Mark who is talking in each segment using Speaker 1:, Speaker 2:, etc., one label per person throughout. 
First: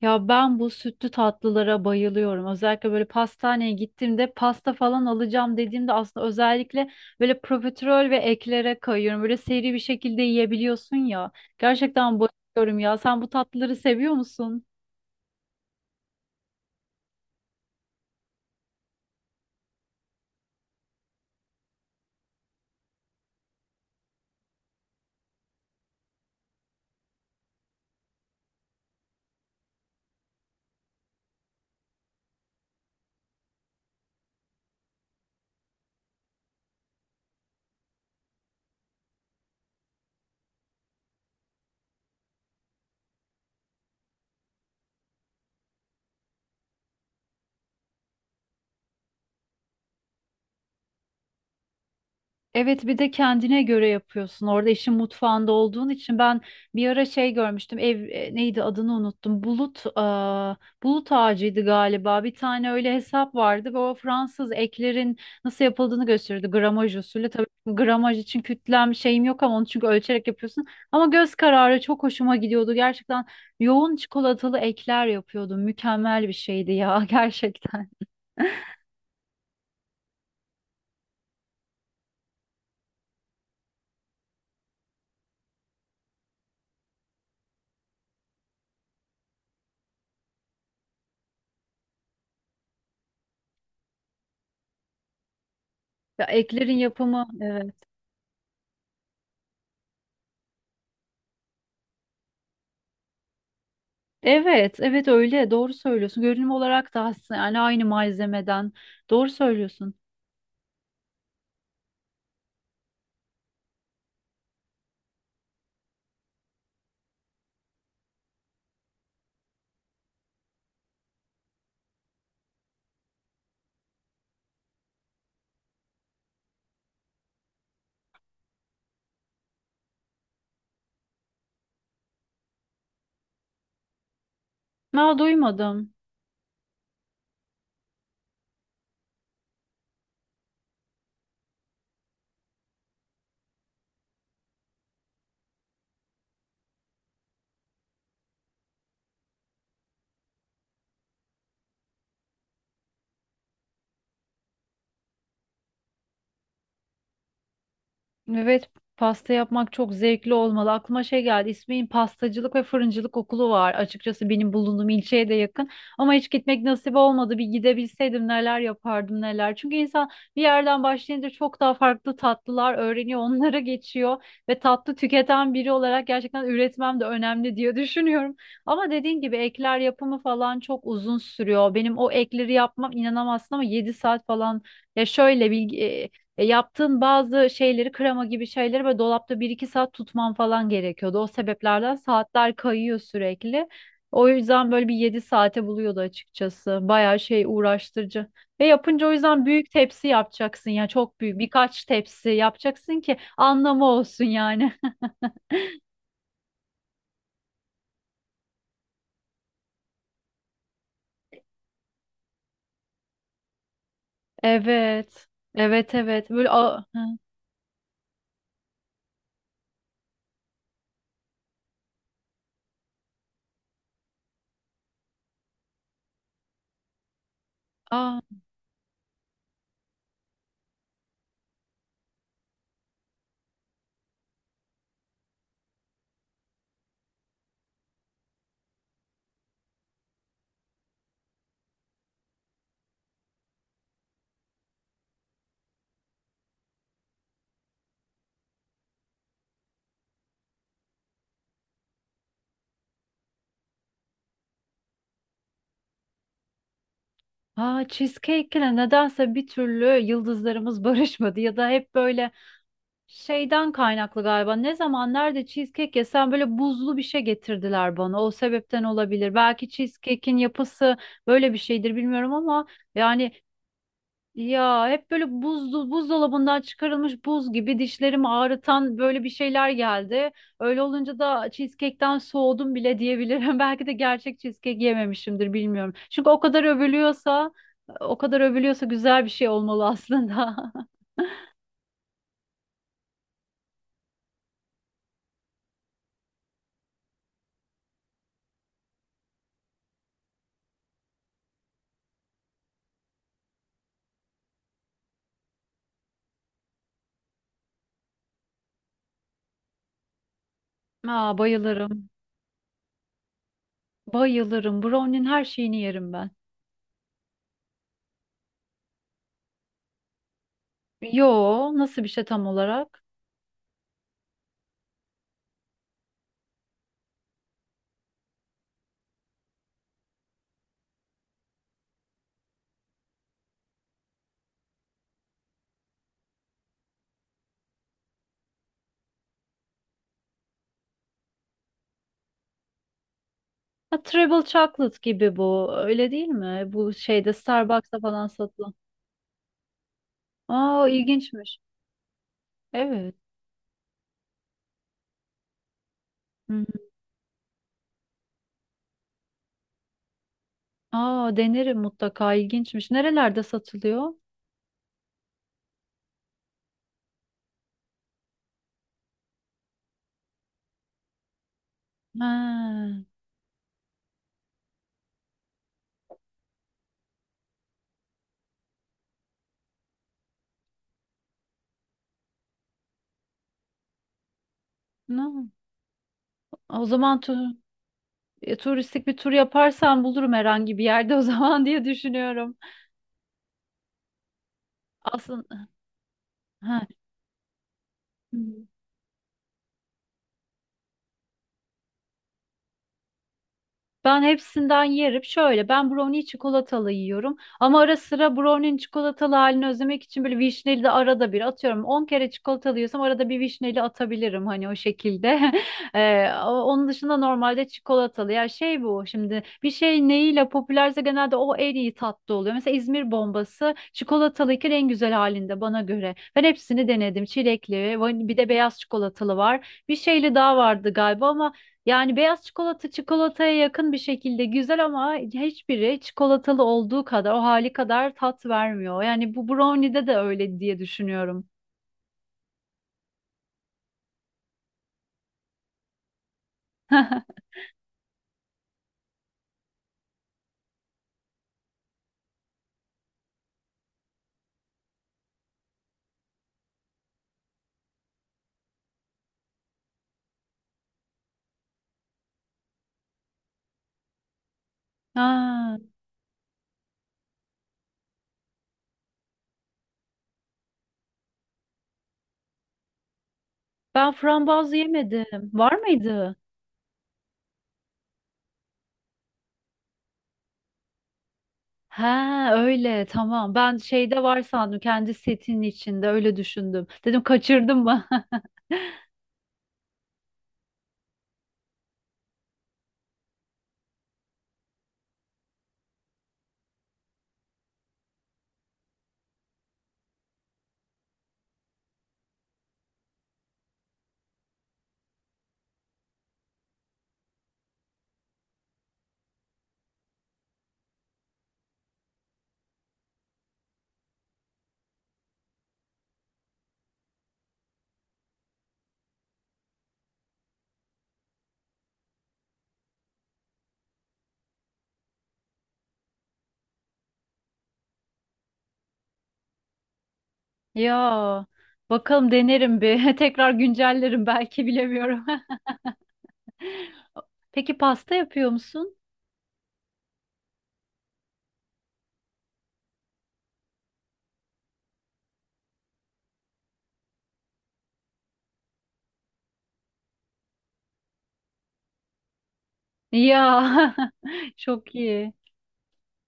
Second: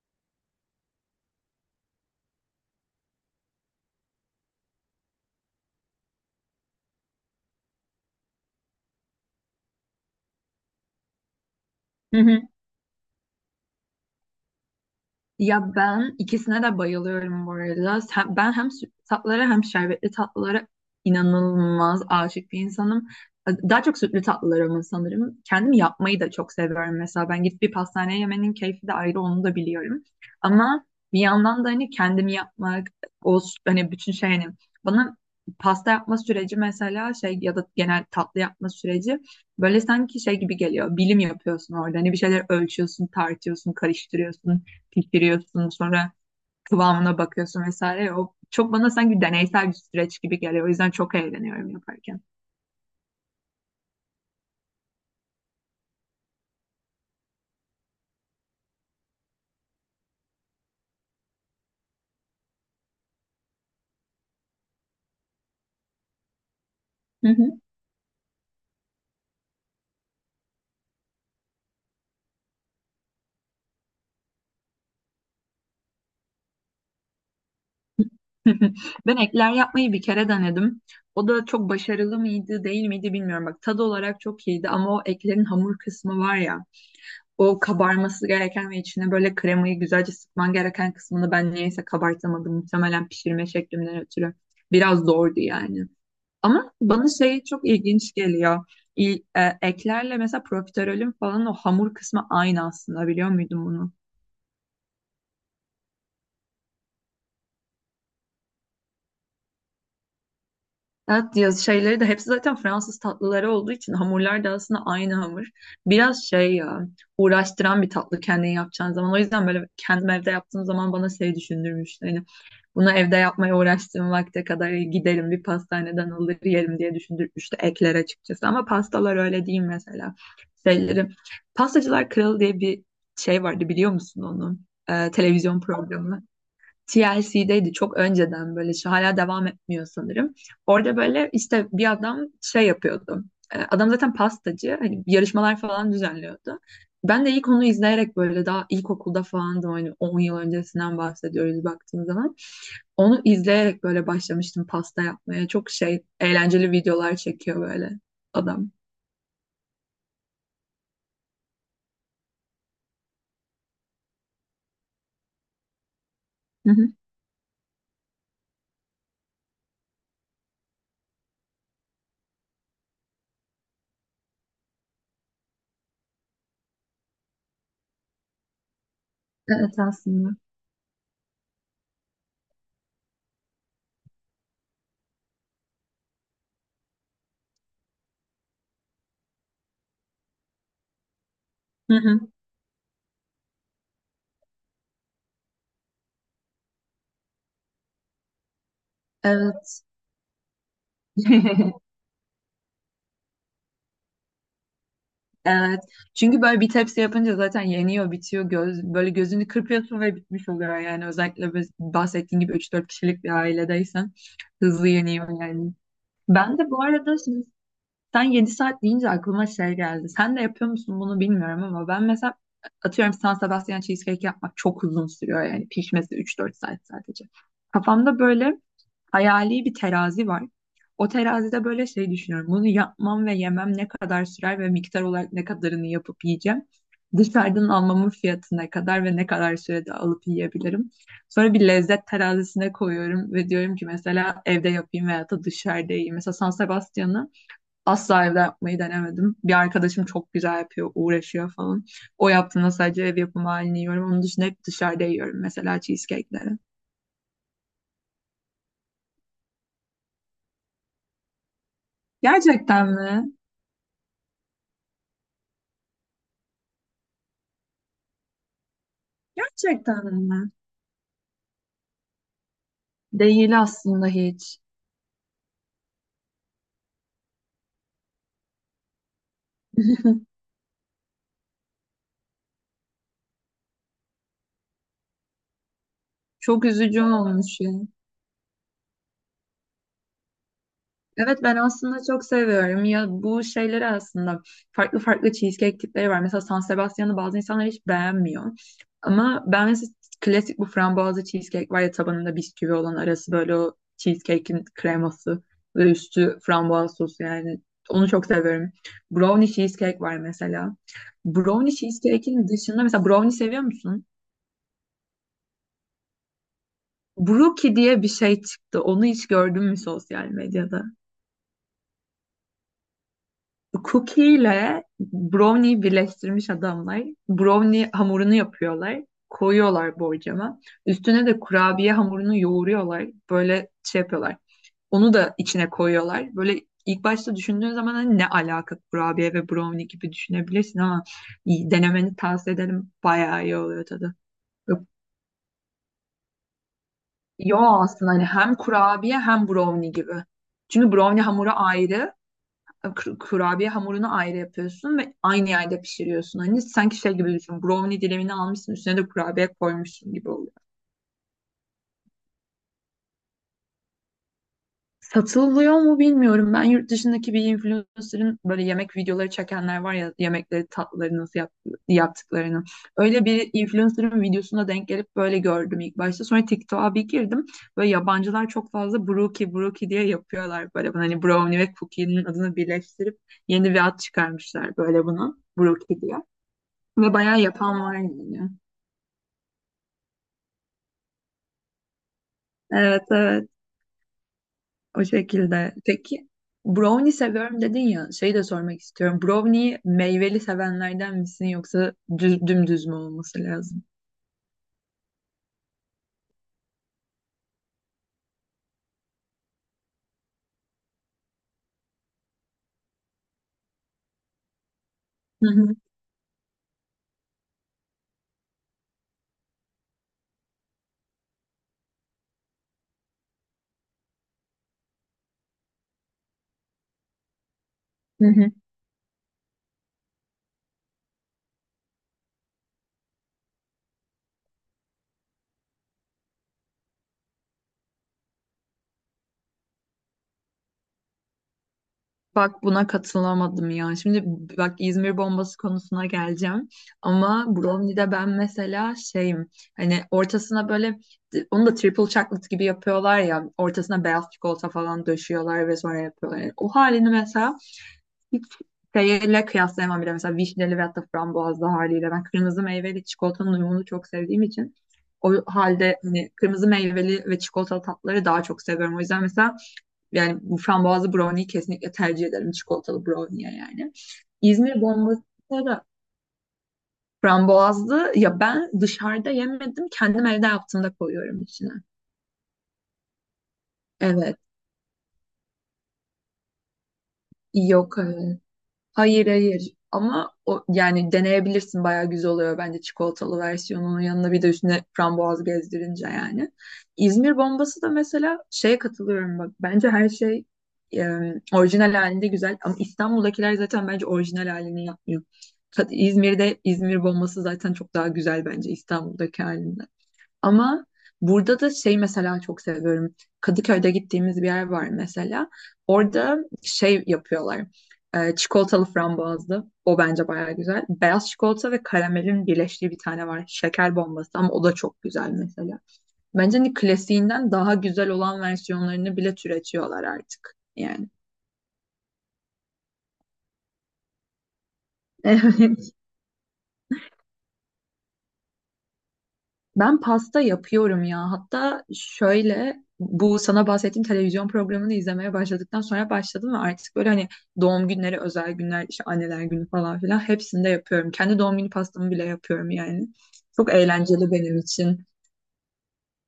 Speaker 1: Ya ben bu sütlü tatlılara bayılıyorum. Özellikle böyle pastaneye gittiğimde pasta falan alacağım dediğimde aslında özellikle böyle profiterol ve eklere kayıyorum. Böyle seri bir şekilde yiyebiliyorsun ya.
Speaker 2: Hı
Speaker 1: Gerçekten
Speaker 2: hı.
Speaker 1: bayılıyorum ya. Sen bu tatlıları seviyor musun?
Speaker 2: Ya ben ikisine de bayılıyorum bu arada. Ben hem sütlü tatlılara hem şerbetli tatlılara inanılmaz aşık bir insanım. Daha çok sütlü tatlılara ama sanırım. Kendim yapmayı da çok seviyorum mesela. Ben gidip bir pastaneye yemenin keyfi de ayrı onu da biliyorum. Ama bir yandan da hani kendim yapmak, o s- hani bütün şey hani bana pasta yapma süreci mesela şey ya da genel tatlı yapma süreci böyle sanki şey gibi geliyor. Bilim yapıyorsun orada. Hani bir şeyler ölçüyorsun, tartıyorsun, karıştırıyorsun pişiriyorsun sonra kıvamına bakıyorsun vesaire. O çok bana sanki deneysel bir süreç gibi geliyor. O yüzden çok eğleniyorum yaparken.
Speaker 1: Evet, bir de kendine göre yapıyorsun. Orada işin mutfağında olduğun için ben bir ara şey görmüştüm. Ev neydi adını unuttum. Bulut bulut ağacıydı galiba. Bir tane öyle hesap vardı ve o Fransız eklerin nasıl yapıldığını gösteriyordu. Gramaj
Speaker 2: Hı
Speaker 1: usulü. Tabii
Speaker 2: hı.
Speaker 1: gramaj için kütlem şeyim yok ama onu çünkü ölçerek yapıyorsun. Ama göz kararı çok hoşuma gidiyordu. Gerçekten yoğun çikolatalı ekler yapıyordum. Mükemmel bir şeydi ya gerçekten.
Speaker 2: Ben ekler yapmayı bir kere denedim. O da çok başarılı mıydı, değil miydi bilmiyorum. Bak tadı olarak çok iyiydi ama o eklerin hamur kısmı var ya. O kabarması gereken ve içine böyle kremayı güzelce sıkman gereken kısmını ben niyeyse kabartamadım. Muhtemelen pişirme şeklimden ötürü. Biraz zordu yani.
Speaker 1: Ya
Speaker 2: Ama
Speaker 1: eklerin
Speaker 2: bana
Speaker 1: yapımı,
Speaker 2: şey çok
Speaker 1: evet.
Speaker 2: ilginç geliyor. Eklerle mesela profiterolün falan o hamur kısmı aynı aslında biliyor muydun bunu?
Speaker 1: Evet, evet öyle. Doğru söylüyorsun. Görünüm olarak da aslında yani aynı malzemeden. Doğru söylüyorsun.
Speaker 2: Evet, yaz şeyleri de hepsi zaten Fransız tatlıları olduğu için hamurlar da aslında aynı hamur. Biraz şey ya uğraştıran bir tatlı kendin yapacağın zaman. O yüzden böyle kendim evde yaptığım zaman bana şey düşündürmüştü. Hani bunu evde yapmaya uğraştığım vakte kadar giderim bir pastaneden alır yerim diye düşündürmüştü ekler açıkçası. Ama pastalar öyle değil mesela. Şeyleri. Pastacılar Kralı diye bir şey vardı biliyor musun onu?
Speaker 1: Ma
Speaker 2: Televizyon
Speaker 1: duymadım.
Speaker 2: programı. TLC'deydi çok önceden böyle şu hala devam etmiyor sanırım. Orada böyle işte bir adam şey yapıyordu. Adam zaten pastacı hani yarışmalar falan düzenliyordu. Ben de ilk onu izleyerek böyle daha ilkokulda falandım hani 10 yıl öncesinden bahsediyoruz baktığım zaman. Onu izleyerek böyle başlamıştım pasta yapmaya. Çok şey eğlenceli videolar çekiyor böyle
Speaker 1: Evet,
Speaker 2: adam.
Speaker 1: pasta yapmak çok zevkli olmalı. Aklıma şey geldi. İsmail'in pastacılık ve fırıncılık okulu var. Açıkçası benim bulunduğum ilçeye de yakın. Ama hiç gitmek
Speaker 2: Hı hı.
Speaker 1: nasip olmadı. Bir gidebilseydim neler yapardım neler. Çünkü insan bir yerden başlayınca çok daha farklı tatlılar öğreniyor, onlara geçiyor ve tatlı tüketen biri olarak gerçekten üretmem de önemli diye düşünüyorum. Ama dediğin gibi ekler
Speaker 2: Evet
Speaker 1: yapımı
Speaker 2: aslında.
Speaker 1: falan çok uzun sürüyor. Benim o ekleri yapmam inanamazsın ama 7 saat falan, ya şöyle bilgi, yaptığın bazı şeyleri, krema gibi şeyleri böyle dolapta bir iki saat tutman falan gerekiyordu. O sebeplerden
Speaker 2: Hı hı.
Speaker 1: saatler kayıyor sürekli. O yüzden böyle bir 7 saate buluyordu açıkçası. Bayağı şey uğraştırıcı. Ve yapınca o yüzden büyük
Speaker 2: Evet.
Speaker 1: tepsi yapacaksın ya, çok büyük birkaç tepsi yapacaksın ki anlamı olsun yani.
Speaker 2: Evet. Çünkü böyle bir tepsi yapınca zaten yeniyor, bitiyor. Göz, böyle gözünü kırpıyorsun ve bitmiş oluyor yani. Özellikle biz bahsettiğin gibi üç dört kişilik bir ailedeysen hızlı
Speaker 1: Evet.
Speaker 2: yeniyor yani.
Speaker 1: Evet, evet. Böyle
Speaker 2: Ben de bu arada şimdi sen 7 saat deyince aklıma şey geldi. Sen de yapıyor musun bunu bilmiyorum ama ben mesela atıyorum San Sebastian cheesecake yapmak çok uzun sürüyor yani. Pişmesi üç dört saat sadece. Kafamda
Speaker 1: a,
Speaker 2: böyle hayali bir terazi var. O terazide böyle şey düşünüyorum. Bunu yapmam ve yemem ne kadar sürer ve miktar olarak ne kadarını yapıp yiyeceğim. Dışarıdan almamın fiyatı ne kadar ve ne kadar sürede alıp yiyebilirim. Sonra bir lezzet terazisine koyuyorum ve diyorum ki mesela evde yapayım veya da dışarıda yiyeyim. Mesela San Sebastian'ı asla evde yapmayı denemedim. Bir arkadaşım çok güzel yapıyor, uğraşıyor falan. O yaptığında sadece ev yapımı halini yiyorum. Onun dışında hep dışarıda yiyorum mesela cheesecake'leri.
Speaker 1: a, cheesecake'le nedense bir türlü yıldızlarımız barışmadı, ya da hep böyle
Speaker 2: Gerçekten mi?
Speaker 1: şeyden kaynaklı galiba. Ne zaman nerede cheesecake yesem böyle buzlu bir şey getirdiler bana. O sebepten olabilir. Belki
Speaker 2: Gerçekten
Speaker 1: cheesecake'in
Speaker 2: mi?
Speaker 1: yapısı böyle bir şeydir bilmiyorum ama yani,
Speaker 2: Değil aslında hiç.
Speaker 1: ya hep böyle buzlu, buzdolabından çıkarılmış, buz gibi dişlerimi ağrıtan böyle bir şeyler geldi. Öyle olunca da cheesecake'ten soğudum bile diyebilirim. Belki de gerçek cheesecake yememişimdir bilmiyorum. Çünkü o kadar
Speaker 2: Çok üzücü
Speaker 1: övülüyorsa
Speaker 2: olmuş ya.
Speaker 1: o kadar övülüyorsa güzel bir şey olmalı aslında.
Speaker 2: Evet ben aslında çok seviyorum ya bu şeyleri aslında farklı farklı cheesecake tipleri var. Mesela San Sebastian'ı bazı insanlar hiç beğenmiyor. Ama ben mesela klasik bu frambuazlı cheesecake var ya tabanında bisküvi olan arası böyle o cheesecake'in kreması ve üstü frambuaz sosu yani onu çok seviyorum. Brownie cheesecake var mesela.
Speaker 1: Aa,
Speaker 2: Brownie
Speaker 1: bayılırım.
Speaker 2: cheesecake'in dışında mesela brownie seviyor musun?
Speaker 1: Bayılırım. Brownie'nin her şeyini yerim ben.
Speaker 2: Brookie diye bir şey çıktı. Onu hiç gördün mü sosyal medyada?
Speaker 1: Yo, nasıl bir şey tam olarak?
Speaker 2: Cookie ile brownie birleştirmiş adamlar. Brownie hamurunu yapıyorlar. Koyuyorlar borcama. Üstüne de kurabiye hamurunu yoğuruyorlar. Böyle şey yapıyorlar. Onu da içine koyuyorlar. Böyle ilk başta düşündüğün zaman hani ne alaka kurabiye ve brownie gibi düşünebilirsin ama iyi, denemeni tavsiye ederim. Bayağı iyi oluyor
Speaker 1: Ha,
Speaker 2: tadı.
Speaker 1: Treble Chocolate gibi bu. Öyle değil mi? Bu şeyde,
Speaker 2: Yo
Speaker 1: Starbucks'ta
Speaker 2: aslında hani
Speaker 1: falan
Speaker 2: hem
Speaker 1: satılan.
Speaker 2: kurabiye hem brownie gibi.
Speaker 1: Aa,
Speaker 2: Çünkü brownie hamuru
Speaker 1: ilginçmiş.
Speaker 2: ayrı,
Speaker 1: Evet.
Speaker 2: kurabiye hamurunu ayrı yapıyorsun ve aynı yerde pişiriyorsun.
Speaker 1: Hı
Speaker 2: Hani
Speaker 1: hı.
Speaker 2: sanki şey gibi düşün. Brownie dilimini almışsın üstüne de kurabiye koymuşsun gibi oluyor.
Speaker 1: Aa, denerim mutlaka. İlginçmiş. Nerelerde satılıyor?
Speaker 2: Satılıyor mu bilmiyorum. Ben yurt dışındaki bir influencer'ın böyle yemek videoları çekenler var ya yemekleri tatlıları nasıl yaptıklarını.
Speaker 1: Ha,
Speaker 2: Öyle bir influencer'ın videosuna denk gelip böyle gördüm ilk başta. Sonra TikTok'a bir girdim. Böyle yabancılar çok fazla brookie brookie diye yapıyorlar böyle. Hani brownie ve cookie'nin adını birleştirip yeni bir ad çıkarmışlar böyle buna.
Speaker 1: ne?
Speaker 2: Brookie diye.
Speaker 1: O
Speaker 2: Ve
Speaker 1: zaman
Speaker 2: bayağı yapan var yani.
Speaker 1: turistik bir tur yaparsam bulurum herhangi bir yerde o zaman diye düşünüyorum.
Speaker 2: Evet evet o
Speaker 1: Aslında,
Speaker 2: şekilde. Peki
Speaker 1: ha.
Speaker 2: brownie seviyorum dedin ya şeyi de sormak istiyorum. Brownie'yi meyveli sevenlerden misin yoksa düz, dümdüz mü olması lazım?
Speaker 1: Ben hepsinden yerim. Şöyle, ben brownie çikolatalı yiyorum. Ama ara sıra brownie'nin çikolatalı halini özlemek için böyle vişneli de arada bir atıyorum. 10 kere çikolatalı yiyorsam arada bir vişneli atabilirim hani o
Speaker 2: Hı
Speaker 1: şekilde.
Speaker 2: hı.
Speaker 1: Onun dışında normalde çikolatalı. Ya şey, bu şimdi bir şey neyiyle popülerse genelde o en iyi tatlı oluyor. Mesela İzmir bombası çikolatalıyken en güzel halinde bana göre. Ben hepsini denedim. Çilekli,
Speaker 2: Hı
Speaker 1: bir de
Speaker 2: hı.
Speaker 1: beyaz çikolatalı var. Bir şeyli daha vardı galiba ama yani beyaz çikolata çikolataya yakın bir şekilde güzel ama hiçbiri çikolatalı olduğu kadar, o hali kadar tat vermiyor. Yani bu brownie'de de öyle diye düşünüyorum.
Speaker 2: Bak buna katılamadım ya. Şimdi bak İzmir bombası konusuna geleceğim. Ama brownie'de ben mesela şeyim hani ortasına böyle onu da triple chocolate gibi yapıyorlar ya ortasına beyaz çikolata falan döşüyorlar ve sonra yapıyorlar. Yani o halini mesela hiç şeyle kıyaslayamam bile. Mesela vişneli veyahut da frambuazlı haliyle. Ben kırmızı meyveli çikolatanın uyumunu çok sevdiğim için o
Speaker 1: Ha,
Speaker 2: halde hani kırmızı meyveli ve çikolatalı tatları daha çok seviyorum. O yüzden mesela yani bu frambuazlı brownie'yi kesinlikle tercih ederim çikolatalı brownie'ye yani.
Speaker 1: ben frambuaz
Speaker 2: İzmir bombası
Speaker 1: yemedim. Var
Speaker 2: da
Speaker 1: mıydı?
Speaker 2: frambuazlı ya ben dışarıda yemedim kendim evde yaptığımda koyuyorum içine.
Speaker 1: Ha öyle, tamam. Ben şeyde
Speaker 2: Evet.
Speaker 1: var sandım, kendi setinin içinde öyle düşündüm. Dedim kaçırdım
Speaker 2: Yok,
Speaker 1: mı?
Speaker 2: evet. Hayır hayır ama o, yani deneyebilirsin bayağı güzel oluyor bence çikolatalı versiyonunun yanına bir de üstüne frambuaz gezdirince yani. İzmir bombası da mesela şeye katılıyorum bak bence her şey e, orijinal halinde güzel ama İstanbul'dakiler zaten bence orijinal halini yapmıyor. İzmir'de İzmir bombası zaten çok daha güzel bence İstanbul'daki halinden. Ama burada da şey mesela çok seviyorum. Kadıköy'de gittiğimiz bir yer var mesela. Orada şey yapıyorlar. Çikolatalı frambuazlı. O bence bayağı güzel. Beyaz çikolata ve karamelin birleştiği bir tane var. Şeker bombası ama o da çok güzel mesela. Bence hani klasiğinden daha güzel olan versiyonlarını bile türetiyorlar artık.
Speaker 1: Ya
Speaker 2: Yani.
Speaker 1: bakalım, denerim bir. Tekrar güncellerim belki bilemiyorum.
Speaker 2: Evet.
Speaker 1: Peki pasta yapıyor musun?
Speaker 2: Ben pasta yapıyorum ya. Hatta şöyle bu sana bahsettiğim televizyon programını izlemeye başladıktan sonra başladım ve artık böyle hani doğum günleri, özel günler, işte anneler günü falan filan hepsinde yapıyorum. Kendi doğum günü pastamı bile yapıyorum yani.
Speaker 1: Ya
Speaker 2: Çok eğlenceli benim
Speaker 1: çok
Speaker 2: için.
Speaker 1: iyi.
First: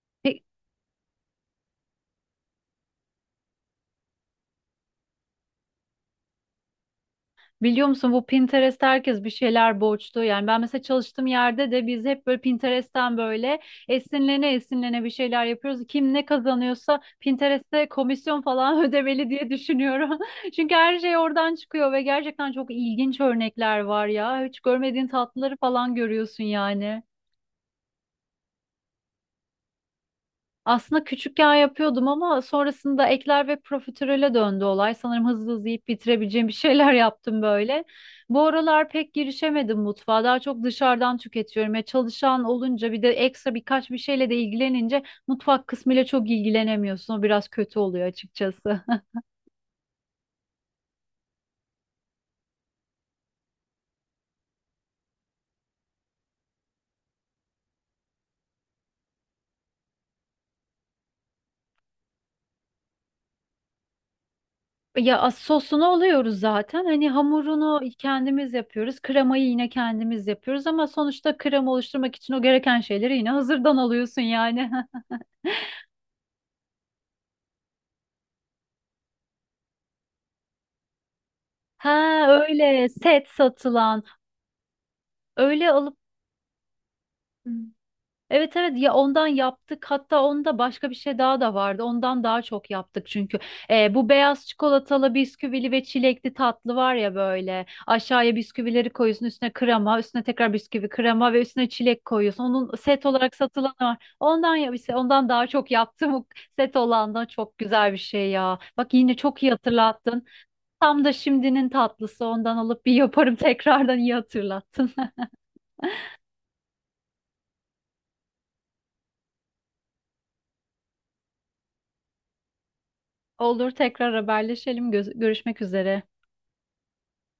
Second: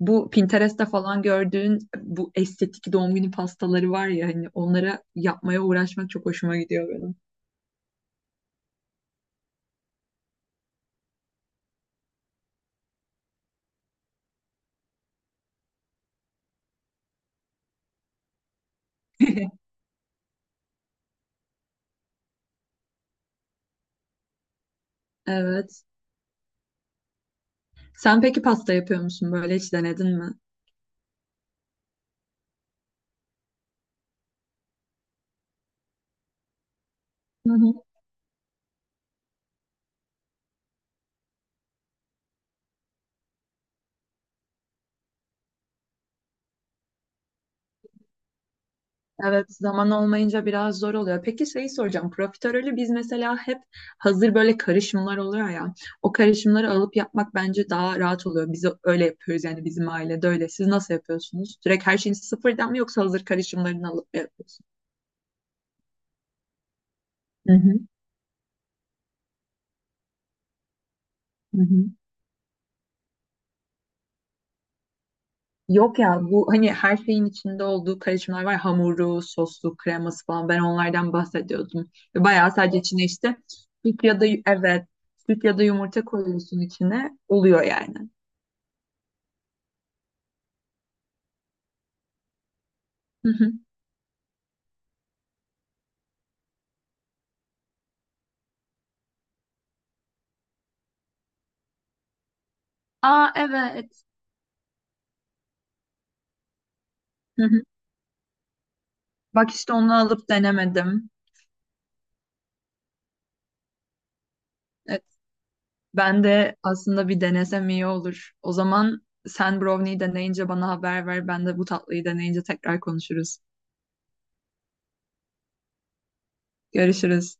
Speaker 2: Bu
Speaker 1: Pe-
Speaker 2: Pinterest'te falan gördüğün bu estetik doğum günü pastaları var ya hani onlara yapmaya uğraşmak çok hoşuma gidiyor benim.
Speaker 1: Biliyor musun, bu Pinterest'te herkes bir şeyler borçlu. Yani ben mesela çalıştığım yerde de biz hep böyle Pinterest'ten böyle esinlene esinlene bir şeyler yapıyoruz. Kim ne kazanıyorsa Pinterest'te komisyon falan ödemeli diye düşünüyorum. Çünkü her şey oradan çıkıyor ve gerçekten çok ilginç örnekler var ya. Hiç görmediğin tatlıları
Speaker 2: Evet.
Speaker 1: falan görüyorsun yani.
Speaker 2: Sen peki pasta yapıyor musun böyle hiç denedin mi?
Speaker 1: Aslında küçükken yapıyordum ama sonrasında ekler ve profiterole döndü olay. Sanırım hızlı hızlı yiyip bitirebileceğim bir şeyler yaptım böyle. Bu aralar pek girişemedim mutfağa. Daha çok dışarıdan tüketiyorum. Ya çalışan olunca, bir de ekstra birkaç bir şeyle de ilgilenince mutfak kısmıyla çok ilgilenemiyorsun. O biraz kötü oluyor açıkçası.
Speaker 2: Evet, zaman olmayınca biraz zor oluyor. Peki şeyi soracağım. Profiterolü biz mesela hep hazır böyle karışımlar oluyor ya. O karışımları alıp yapmak bence daha rahat oluyor. Biz öyle yapıyoruz yani bizim ailede öyle. Siz nasıl yapıyorsunuz? Direkt her şeyin sıfırdan mı yoksa hazır karışımlarını alıp mı yapıyorsunuz?
Speaker 1: Sosunu oluyoruz zaten. Hani
Speaker 2: Hı hı,
Speaker 1: hamurunu kendimiz yapıyoruz. Kremayı yine kendimiz yapıyoruz ama sonuçta
Speaker 2: hı
Speaker 1: krema
Speaker 2: hı.
Speaker 1: oluşturmak için o gereken şeyleri yine hazırdan alıyorsun yani.
Speaker 2: Yok ya bu hani her şeyin içinde olduğu karışımlar var. Hamuru, soslu, kreması falan. Ben onlardan bahsediyordum.
Speaker 1: Ha
Speaker 2: Bayağı sadece
Speaker 1: öyle,
Speaker 2: içine
Speaker 1: set
Speaker 2: işte
Speaker 1: satılan,
Speaker 2: süt ya da evet süt ya da
Speaker 1: öyle alıp.
Speaker 2: yumurta koyuyorsun içine.
Speaker 1: Hı,
Speaker 2: Oluyor yani.
Speaker 1: evet, evet, ya ondan yaptık. Hatta onda başka bir şey daha da vardı, ondan daha çok yaptık çünkü Bu beyaz çikolatalı, bisküvili ve çilekli tatlı var ya, böyle aşağıya bisküvileri koyuyorsun, üstüne krema, üstüne tekrar bisküvi, krema ve üstüne çilek koyuyorsun, onun set
Speaker 2: Aa
Speaker 1: olarak satılanı var,
Speaker 2: evet.
Speaker 1: ondan, ya işte, ondan daha çok yaptım. O set olan da
Speaker 2: Hı
Speaker 1: çok
Speaker 2: hı.
Speaker 1: güzel bir şey ya, bak yine çok iyi
Speaker 2: Bak işte onu
Speaker 1: hatırlattın.
Speaker 2: alıp
Speaker 1: Tam
Speaker 2: denemedim.
Speaker 1: da şimdinin tatlısı, ondan alıp bir yaparım tekrardan, iyi hatırlattın.
Speaker 2: Evet, ben de aslında bir denesem iyi olur. O zaman sen brownie'yi deneyince bana haber ver. Ben de bu tatlıyı deneyince tekrar konuşuruz.
Speaker 1: Olur, tekrar haberleşelim. Görüşmek üzere.
Speaker 2: Görüşürüz.